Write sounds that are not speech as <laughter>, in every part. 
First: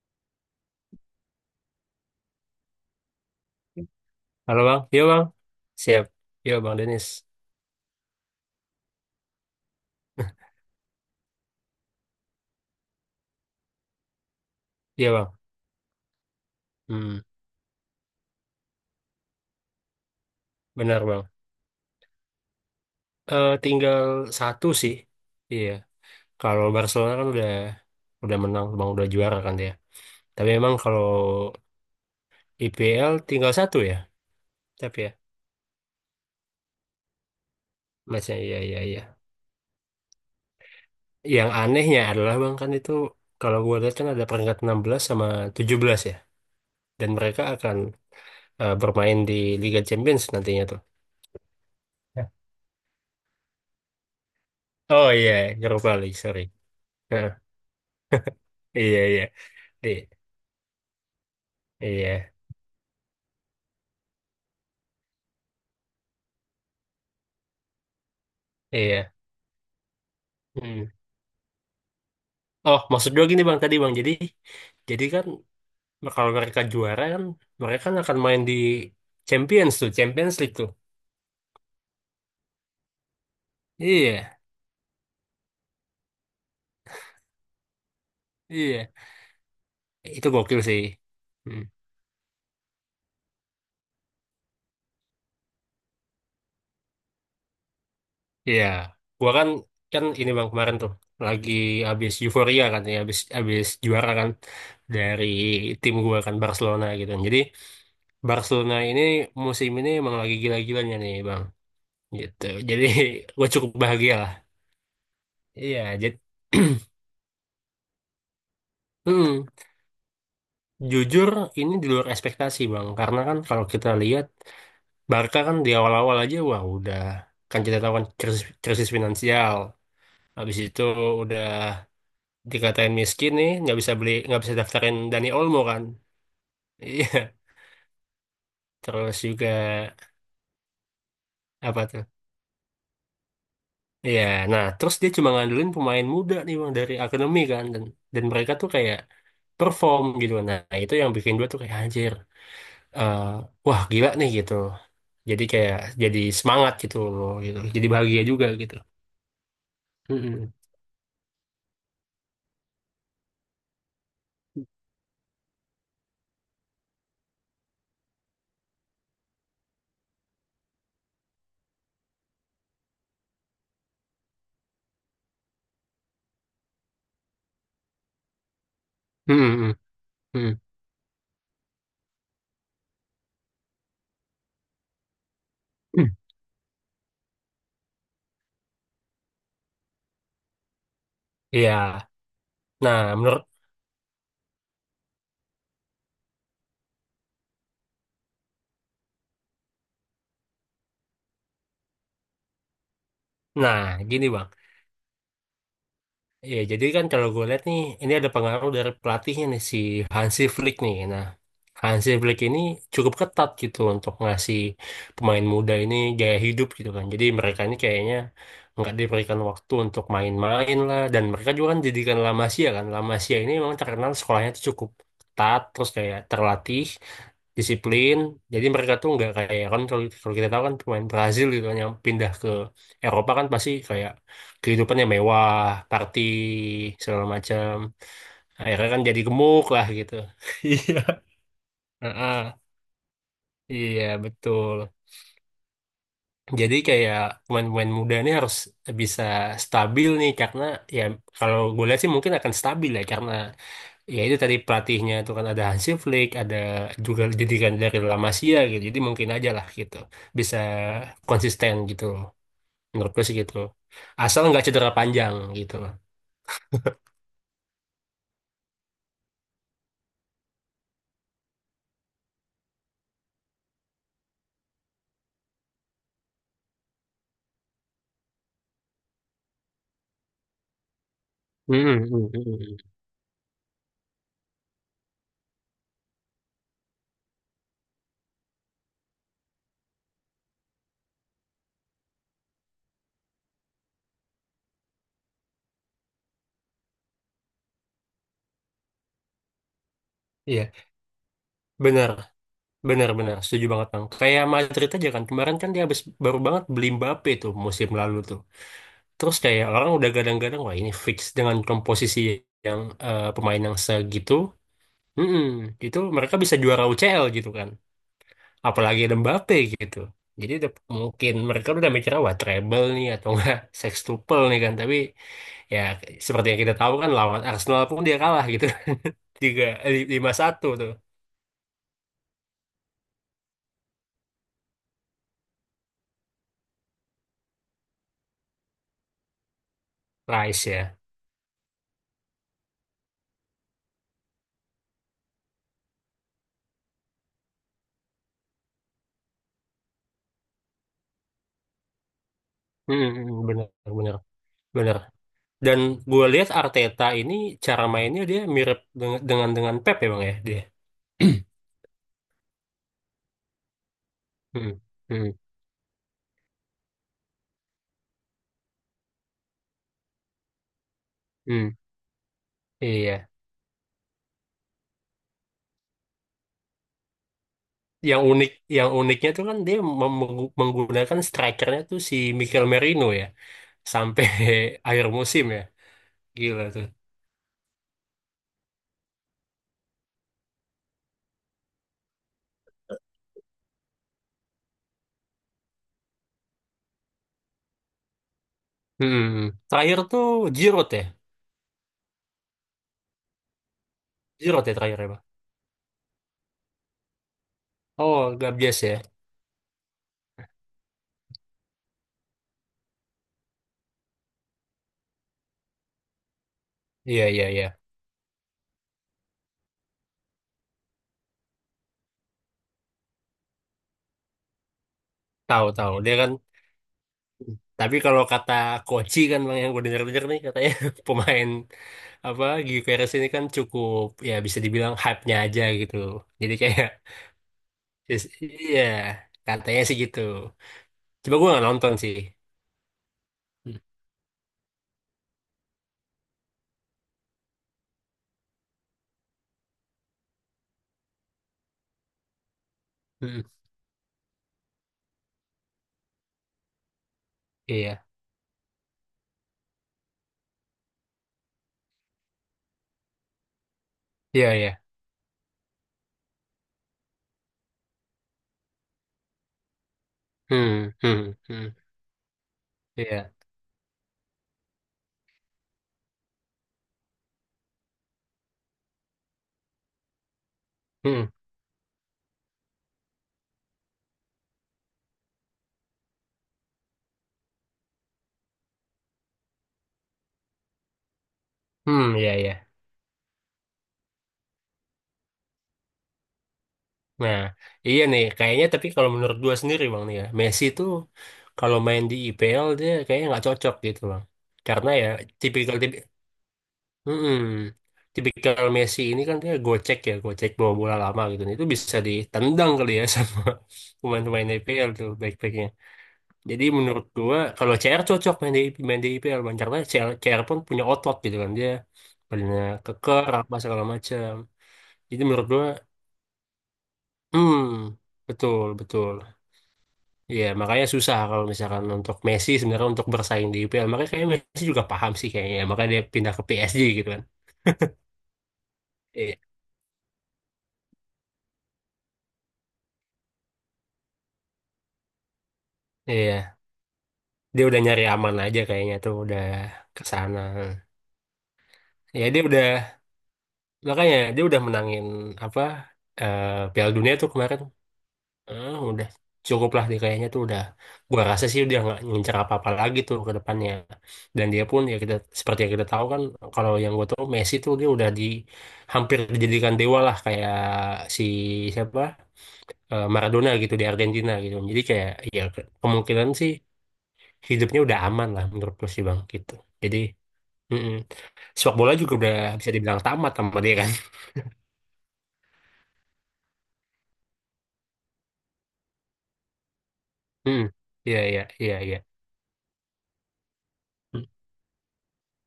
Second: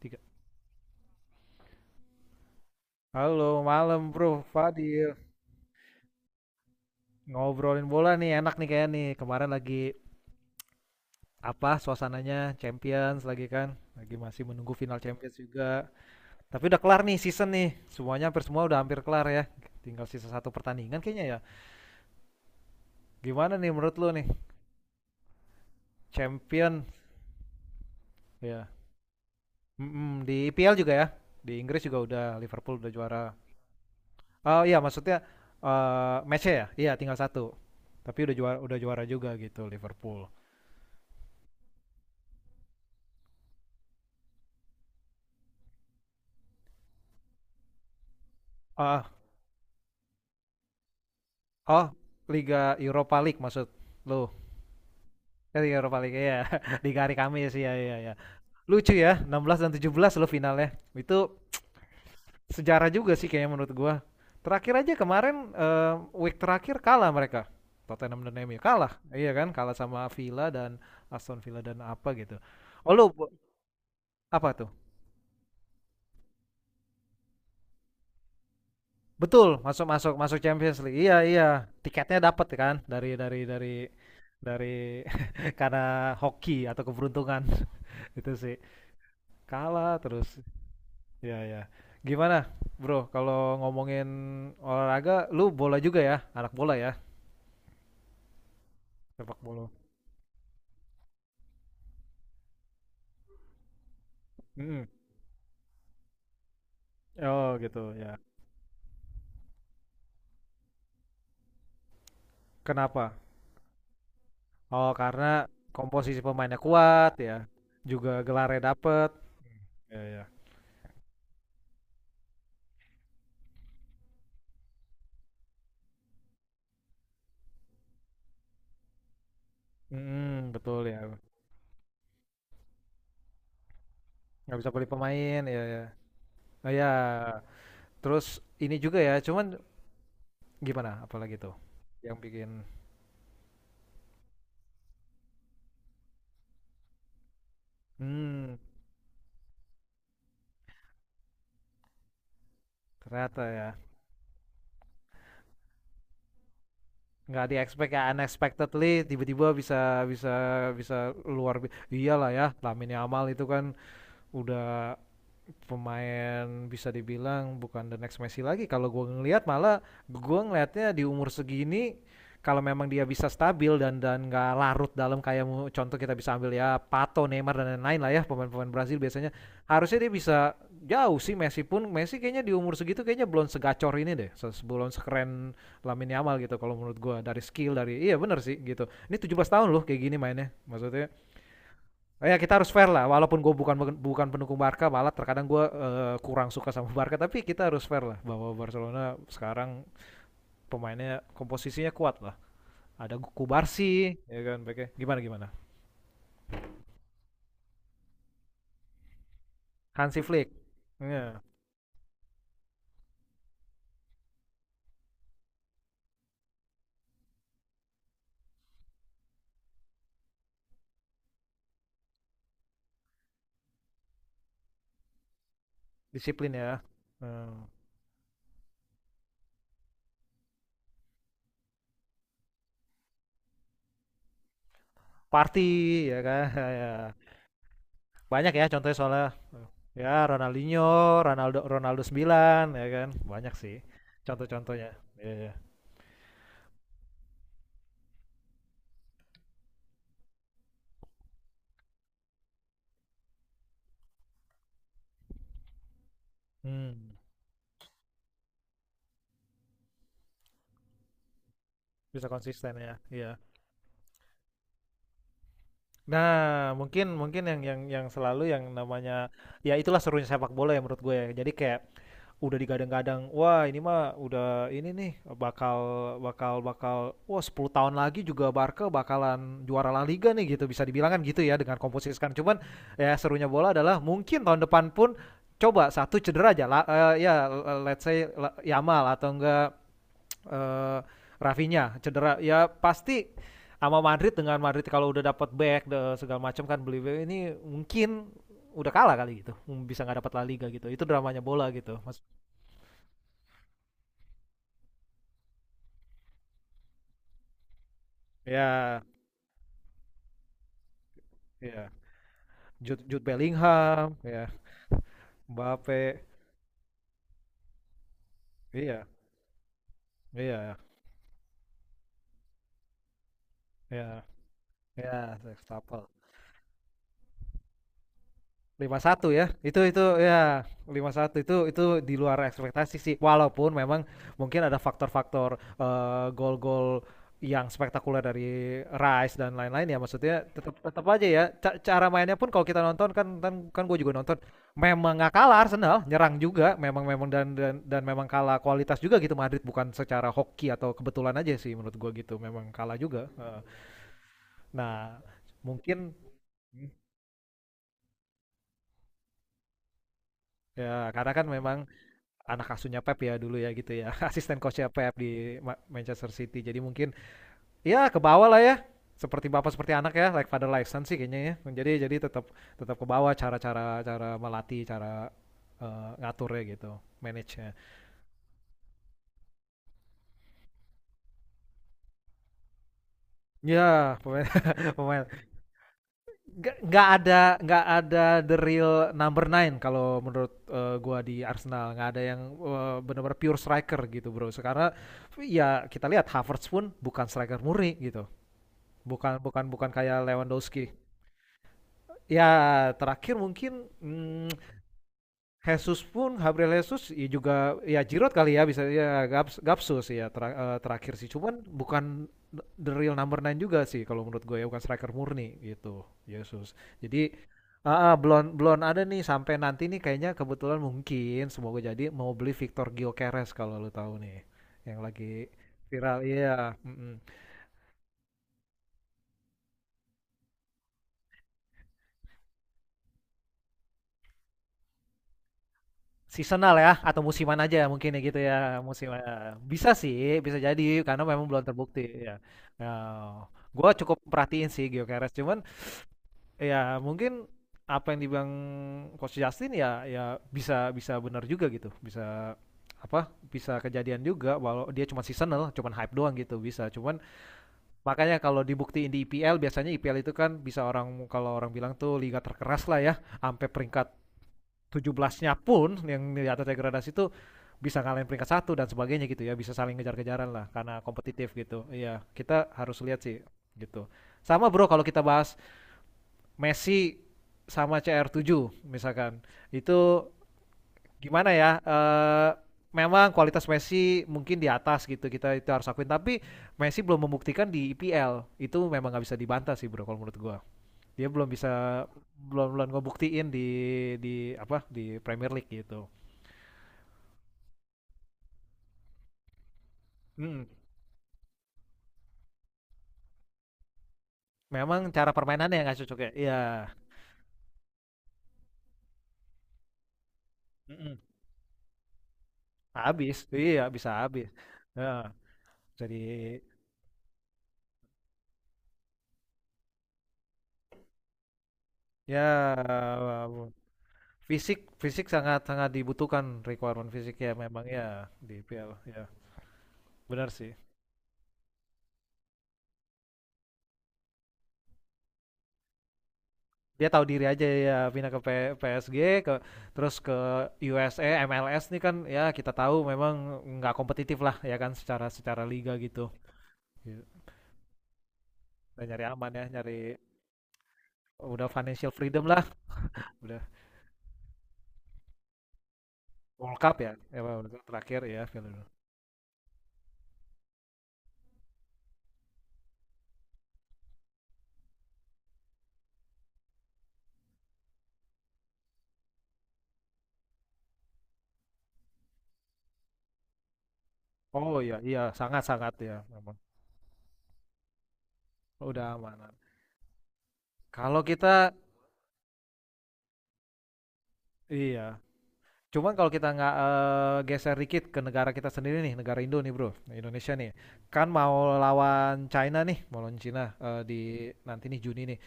Tiga. Halo, malam Bro Halo Bang, iya Fadil. Bang. Siap. Iya Bang Denis. Ngobrolin bola nih, enak nih kayaknya nih. Kemarin lagi apa suasananya Champions lagi kan? Lagi masih menunggu final Iya Bang. Champions juga. Tapi udah kelar nih Hmm, season nih. Semuanya hampir semua udah hampir kelar ya. Tinggal sisa satu pertandingan benar kayaknya Bang. ya. Gimana nih menurut Tinggal lo nih? satu sih. Iya. Kalau Champion Barcelona kan udah menang, ya. Bang, udah juara kan dia. Mm-mm, di Tapi memang IPL juga kalau ya. Di Inggris juga udah Liverpool udah IPL juara. tinggal satu ya. Oh iya, Tapi ya, maksudnya match ya? Iya, tinggal satu. Tapi udah masih, iya juara udah iya iya. juara juga gitu Liverpool. Yang anehnya adalah Bang, kan itu kalau gua lihat kan ada peringkat 16 sama 17 ya. Dan mereka akan Ah. bermain di Liga Champions nantinya tuh. Oh, Ya. Liga Europa League maksud lu. Oh iya, Liga Europa Europa League, League ya. sorry. <laughs> Liga hari Heeh, Kamis, ya ya ya. <laughs> Lucu iya ya, iya. 16 dan Di- 17 lo finalnya. Itu iya. sejarah juga sih kayaknya menurut gua. Terakhir aja kemarin week terakhir kalah mereka. Tottenham dan MU kalah. Iya. Iya kan? Kalah sama Villa dan Hmm. Aston Villa dan apa gitu. Oh, Oh lu maksud gue gini Bang, tadi Bang. Jadi apa tuh? jadi kan kalau mereka juara kan mereka kan akan main di Betul, Champions masuk tuh, masuk Champions masuk League tuh. Champions League. Iya iya, tiketnya dapat kan dari dari dari Iya, dari <laughs> karena hoki atau keberuntungan <laughs> itu sih. iya. Kalah terus. Itu gokil sih. Ya ya. Hmm. Gimana, Bro? Kalau ngomongin olahraga, lu bola juga ya? Anak bola ya? Iya. Gua Sepak kan bola. kan ini Bang, kemarin tuh lagi habis euforia kan, ya habis, habis juara kan, Mhm. dari tim gua kan Barcelona gitu. Jadi Oh, gitu ya. Barcelona ini musim ini emang lagi gila-gilanya nih Bang. Gitu. Jadi Kenapa? <laughs> gua cukup bahagia lah. Oh, karena Iya, jadi komposisi pemainnya kuat ya. Juga gelarnya dapet. <clears throat> Ya ya. jujur, ini di luar ekspektasi Bang, karena kan kalau kita lihat Barca kan di awal-awal aja wah udah, kan kita tahu kan, krisis, krisis finansial, Mhm, habis itu betul ya. udah dikatain miskin nih, nggak bisa beli, nggak bisa Nggak bisa beli daftarin Dani pemain, Olmo ya ya. kan, Oh ya, <laughs> iya, terus ini juga terus ya, juga cuman gimana apalagi tuh apa tuh, yang bikin iya, nah terus dia cuma ngandelin pemain muda nih Bang dari akademi kan, dan mereka hmm, tuh kayak perform gitu, nah itu yang bikin gue tuh kayak anjir, eh, ternyata ya. wah gila nih gitu. Jadi kayak jadi semangat gitu loh Nggak di gitu. Jadi expect ya, bahagia juga gitu. unexpectedly tiba-tiba bisa bisa Mm-mm. bisa luar iyalah ya Lamine Yamal itu kan udah pemain bisa dibilang bukan the next Messi lagi. Kalau gue ngelihat malah gue ngelihatnya di umur segini kalau memang dia bisa stabil dan nggak larut dalam kayak contoh kita bisa ambil ya Pato, Neymar dan lain-lain lah ya pemain-pemain Brazil biasanya Mm-mm. harusnya dia bisa Mm-mm. jauh sih. Messi pun Messi kayaknya di umur segitu kayaknya belum segacor ini deh sebelum sekeren Mm. Lamine Yamal gitu kalau menurut gue, dari skill dari iya benar sih gitu ini 17 tahun loh kayak gini mainnya maksudnya. Iya. Ya kita harus fair lah, Nah walaupun menurut, gue bukan bukan pendukung Barca, malah terkadang gue kurang suka sama <laughs> Barca, tapi kita harus fair lah bahwa Barcelona sekarang pemainnya komposisinya kuat lah. Ada nah, Kubarsi, gini ya Bang. kan, pakai gimana gimana. Iya, jadi kan kalau gue lihat nih, ini ada pengaruh dari pelatihnya nih si Hansi Hansi Flick, Flick nih. Nah, ya, Hansi Flick ini cukup ketat gitu untuk ngasih pemain muda ini gaya hidup gitu kan. Jadi mereka ini kayaknya nggak diberikan waktu untuk main-main lah. Dan mereka juga kan didikan La Masia kan. La Masia ini memang terkenal sekolahnya tuh cukup ketat, terus kayak disiplin ya. terlatih, Hmm. disiplin. Jadi mereka tuh nggak kayak, kan kalau kalau kita tahu kan pemain Brazil gitu kan yang pindah ke Eropa kan pasti kayak kehidupannya Party, mewah, ya party kan, <laughs> ya. segala macam. Banyak ya Akhirnya contohnya kan jadi soalnya gemuk lah ya gitu. <laughs> Ronaldinho, Iya. Ronaldo Ronaldo Heeh, 9, ya kan, banyak sih iya betul. contoh-contohnya. Iya, iya. Jadi kayak pemain-pemain muda ini harus bisa stabil nih karena ya kalau gue lihat sih mungkin akan stabil ya karena ya itu tadi pelatihnya itu kan ada Hansi Flick, ada Hmm, juga didikan dari La Masia gitu. Jadi mungkin aja lah gitu bisa konsisten gitu loh. bisa konsisten ya. Menurut gue Iya. sih gitu. Asal nggak cedera panjang gitu. Nah, mungkin mungkin yang selalu yang namanya ya itulah serunya sepak bola ya menurut gue ya. Jadi kayak udah digadang-gadang, wah ini mah udah ini nih bakal bakal bakal wah 10 tahun lagi juga Barca bakalan juara La Liga nih gitu bisa dibilang kan gitu ya dengan Hmm, komposisi sekarang. Cuman ya serunya bola adalah mungkin tahun depan pun coba satu cedera aja lah ya let's say La- Yamal atau enggak eh Rafinya cedera ya pasti sama Madrid dengan Madrid kalau udah dapat back segala macam kan beli ini mungkin udah kalah kali gitu. Hmm, bisa nggak dapat La Liga iya, gitu itu dramanya bola gitu benar. mas. Benar-benar, setuju banget Bang. Kayak Madrid aja kan, kemarin kan dia habis baru banget beli Mbappe tuh musim lalu tuh. Ya Terus kayak orang udah gadang-gadang, wah ini fix dengan ya komposisi yang Jude, Jude pemain yang Bellingham segitu, ya mm Mbappe, itu mereka bisa juara UCL gitu kan. Apalagi iya ada Mbappe gitu. Jadi udah, iya mungkin mereka udah mikirnya, wah treble nih atau enggak <laughs> ya sextuple nih kan. Tapi ya ya Verstappen seperti yang kita tahu kan lawan Arsenal pun dia kalah gitu. 5-1 <laughs> ya. Tiga, Itu lima ya satu tuh, 5-1 itu di luar ekspektasi sih. Walaupun memang mungkin ada faktor-faktor gol-gol yang spektakuler dari Rice dan lain-lain ya maksudnya Rice tetap ya. tetap aja ya. Cara mainnya pun kalau kita nonton kan kan kan gue juga nonton memang nggak kalah. Arsenal nyerang juga memang memang dan memang kalah kualitas juga gitu Madrid bukan secara hoki atau kebetulan aja sih menurut gue gitu, memang kalah juga. Mm-mm, Heeh. benar-benar. Nah Dan mungkin gue lihat Arteta ini cara mainnya dia mirip dengan dengan Pep ya Bang ya dia. ya karena kan <clears throat> memang anak asuhnya Pep ya dulu ya gitu ya <laughs> asisten Hmm, coachnya Pep hmm, di Manchester City jadi mungkin ya ke bawah lah ya seperti bapak seperti anak ya like father like son sih kayaknya hmm, ya jadi tetap tetap ke iya. bawah cara-cara cara melatih cara ngaturnya gitu, manage nya Yang unik yang uniknya tuh kan dia menggunakan strikernya tuh si Mikel Merino ya ya sampai pemain <laughs> <laughs> akhir pemain musim ya. Gila tuh. nggak nggak ada the real number nine kalau menurut gua, di Arsenal nggak ada yang benar-benar pure striker gitu bro sekarang ya kita lihat Havertz pun bukan striker murni gitu. Hmm, Bukan bukan bukan Terakhir tuh kayak Giroud Lewandowski. ya. Ya, terakhir mungkin Giroud ya terakhir ya, Bang. Jesus pun Gabriel Jesus ya juga ya Giroud Oh, kali ya bisa Gabias ya. ya Gaps, Gapsus ya terakhir sih. Cuman bukan the real number nine juga sih kalau menurut gue ya bukan striker murni gitu. Yesus. Iya, Jadi iya, iya. Belum belum ada nih sampai nanti nih kayaknya kebetulan mungkin semoga jadi mau beli Victor Gyökeres kalau lu tahu nih yang lagi Tahu, tahu. Dia viral kan, iya mm-mm. tapi kalau kata Koci kan Bang, yang gue denger-denger nih katanya <laughs> pemain apa GQRS ini kan cukup, ya bisa dibilang hype-nya aja gitu. Jadi Seasonal kayak ya atau musiman aja mungkin ya gitu ya, iya musiman. katanya Bisa sih gitu. sih, bisa jadi karena Coba memang gue belum nggak nonton terbukti sih. ya. Ya, Hmm, gua cukup perhatiin sih GeoCares cuman ya mungkin apa yang dibilang Coach Justin ya ya bisa bisa benar juga gitu. Bisa apa hmm, bisa kejadian juga walau dia cuma seasonal cuman hype doang gitu bisa cuman iya makanya kalau dibuktiin di IPL, biasanya IPL itu kan bisa orang kalau orang bilang tuh liga terkeras lah ya sampai peringkat iya iya. 17-nya pun yang di atas degradasi itu bisa ngalahin peringkat satu dan sebagainya gitu ya bisa saling ngejar-kejaran lah Hmm karena hmm kompetitif hmm gitu iya kita harus lihat iya sih gitu. Sama bro, kalau kita bahas Messi sama CR7 misalkan itu hmm gimana ya memang kualitas Messi mungkin di atas gitu kita itu harus akuin tapi Messi belum membuktikan di IPL itu memang nggak bisa dibantah sih bro kalau menurut gua dia belum bisa hmm iya iya. belum belum ngebuktiin di apa di Premier League gitu. Nah, iya nih kayaknya, tapi kalau menurut gue sendiri Bang nih ya, Messi Mhm, tuh kalau main di IPL dia kayaknya nggak cocok gitu Bang. Karena memang ya cara permainannya tipikal, yang nggak cocok ya? Iya, mm-mm, tipikal Messi ini kan dia gocek ya, gocek bawa bola mhm, lama gitu. Nah, itu bisa ditendang kali ya habis, sama iya <laughs> bisa habis, pemain-pemain IPL tuh heeh, back-backnya. jadi Jadi menurut gua kalau CR cocok main di IPL, Bang. Karena CR, CR pun punya otot gitu kan, dia ya badannya keker apa wow. segala macam. Fisik Jadi fisik menurut sangat gua, sangat dibutuhkan requirement fisik ya memang hmm, ya di betul P L betul. ya, Iya benar sih. makanya susah kalau misalkan untuk Messi sebenarnya untuk bersaing di IPL. Makanya kayaknya Messi juga paham sih kayaknya. Makanya dia pindah ke PSG Dia gitu kan. tahu diri aja ya pindah ke P PSG Iya. ke terus ke USA MLS nih kan ya kita tahu memang nggak kompetitif lah ya kan secara secara liga gitu, Iya. iya, Dia udah nyari aman aja kayaknya udah tuh nyari udah aman ya nyari ke sana, udah financial ya dia freedom lah, udah, udah makanya dia udah menangin apa eh World Piala Cup ya? Dunia tuh Ya, kemarin. World Cup terakhir ya Piala. Udah cukup lah dia kayaknya tuh udah, gua rasa sih dia nggak ngincer apa-apa lagi tuh ke depannya, dan dia pun ya kita, seperti yang kita tahu kan, kalau yang gua tahu Messi tuh dia udah di, hampir dijadikan dewa lah kayak si, siapa, Maradona gitu di Argentina gitu, Oh jadi iya, kayak iya ya sangat-sangat ya kemungkinan sih memang. hidupnya udah aman lah, menurut gue sih Udah Bang gitu, amanat. jadi, mm-mm. Kalau kita Sepak bola juga udah bisa dibilang tamat sama dia kan. iya, cuman kalau kita nggak geser dikit ke negara kita sendiri nih, negara Indo nih bro, Indonesia Mm. nih, Iya, kan iya, mau iya, iya. lawan China nih, mau lawan China di Mm. nanti nih Juni nih.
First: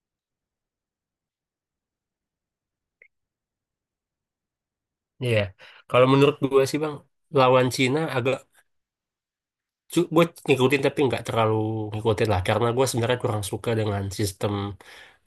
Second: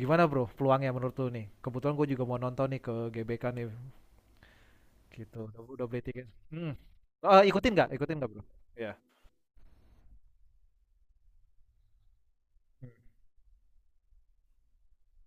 Gimana bro, peluangnya menurut lu nih? Kebetulan gue juga mau nonton nih ke GBK nih, Iya. gitu. Udah beli Kalau tiket. menurut gue Hmm. sih Bang, Eh, lawan ikutin nggak? Cina Ikutin nggak agak, bro? Iya. gue ngikutin tapi nggak terlalu ngikutin lah, karena gue Hmm. sebenarnya kurang suka dengan sistem,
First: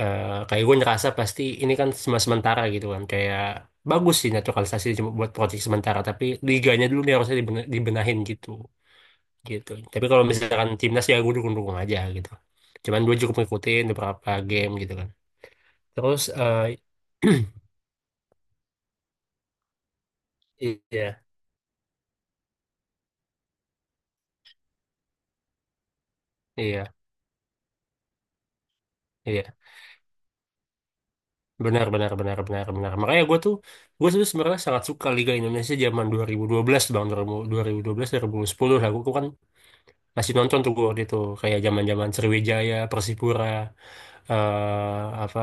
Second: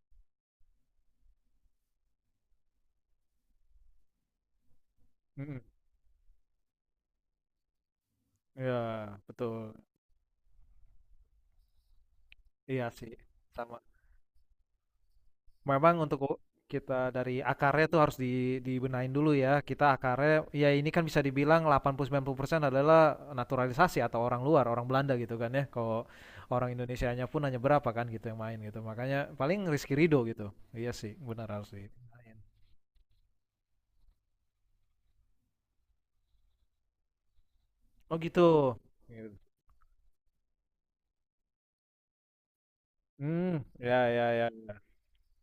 kayak gue ngerasa pasti ini kan cuma sementara gitu kan, kayak bagus sih naturalisasi cuma buat proyek Mm-mm. sementara, tapi liganya dulu nih harusnya dibenahin gitu Iya, betul. gitu. Tapi kalau misalkan timnas ya gue dukung-dukung aja gitu, Iya cuman sih, gue cukup sama. ngikutin beberapa game gitu kan. Memang untuk Terus eh, kita dari <clears throat> akarnya tuh harus di, dibenahin dulu ya. Kita akarnya ya ini kan iya bisa dibilang 80-90% adalah naturalisasi atau orang luar, orang Belanda gitu kan ya. Kalau orang iya Indonesianya pun hanya berapa kan gitu yang main gitu. Makanya iya, paling Rizky Ridho gitu. Iya sih, benar harus benar benar dibenahin. benar benar benar. Makanya gue tuh sebenarnya sangat suka Liga Indonesia zaman dua dua ribu dua belas Bang, 2012, Oh gitu. 2010 lah. Gue kan Gitu. masih nonton tuh gue waktu itu kayak zaman zaman Sriwijaya, Persipura, Hmm, ya ya ya ya. eh apa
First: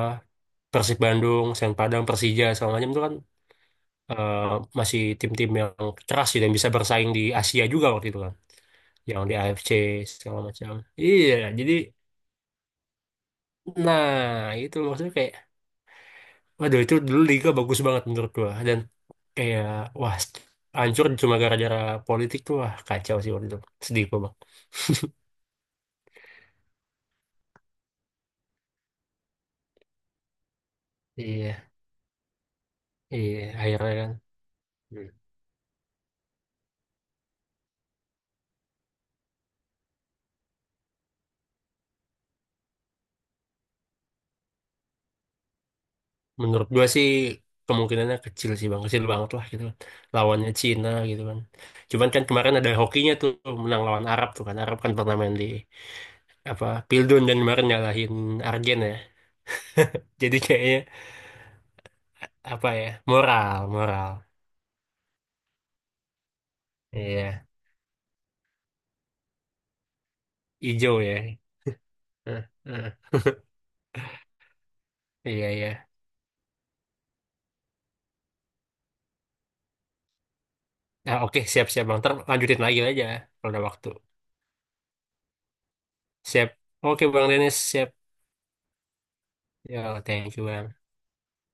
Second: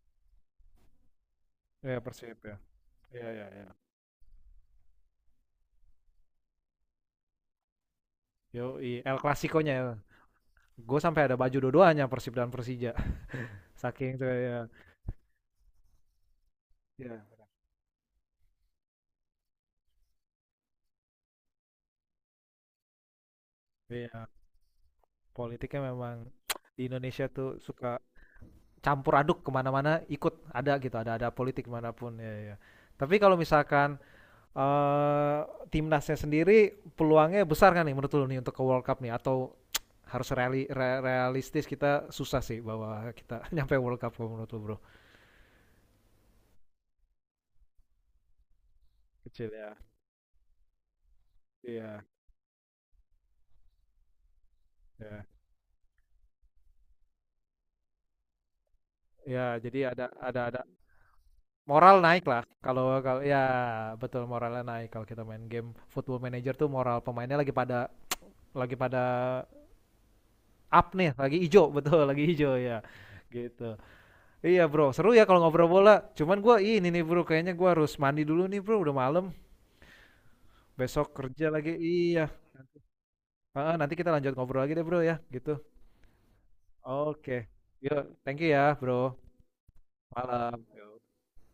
Persib Bandung, Sen Ya Padang, Persib Persija ya. segala macam tuh kan, Ya ya ya. eh, masih tim-tim yang keras sih, dan bisa bersaing di Asia juga waktu itu kan. Yo, El Yang di AFC Clasico-nya. segala macam. Gue sampai Iya ada baju jadi, dua-duanya Persib dan Persija. <laughs> Saking itu nah, ya. itu maksudnya kayak waduh itu dulu Ya. Liga bagus banget menurut gua, dan kayak wah hancur cuma gara-gara politik tuh, wah kacau sih waktu itu, sedih gua Iya. Bang. Politiknya memang di Indonesia tuh suka campur aduk kemana-mana ikut ada gitu ada Iya, politik manapun ya ya. Tapi kalau iya akhirnya misalkan kan. Hmm. eh, timnasnya sendiri peluangnya besar kan nih menurut lu nih untuk ke World Cup nih atau <tsk> harus realistis kita susah sih bahwa kita <laughs> nyampe World Cup kalau menurut lu bro. Menurut gua sih kemungkinannya kecil sih Bang, kecil banget lah Kecil gitu ya, kan. Lawannya Cina gitu kan. iya Cuman kan kemarin ada hokinya tuh, menang lawan Arab tuh kan, Arab kan pernah ya. main di apa Pildun dan kemarin ngalahin Argen ya. Ya, jadi Jadi ada kayaknya moral naik lah. apa ya, Kalau kalau ya moral, moral. betul moralnya naik kalau kita main game Football Manager tuh moral pemainnya Iya, lagi pada lagi pada up hijau nih lagi ya. hijau <laughs> betul lagi Heeh, hijau ya heeh. gitu iya bro seru ya kalau Iya ngobrol iya. bola cuman gua ini nih bro kayaknya gua harus mandi dulu nih bro udah malam besok Nah, oke, kerja lagi siap-siap Bang. Ntar iya. lanjutin lagi aja kalau ada Heeh, waktu. nanti kita lanjut ngobrol lagi deh bro ya gitu Siap. Oke Bang oke Dennis siap. yuk thank you ya bro Ya, thank you malam Bang. Yo.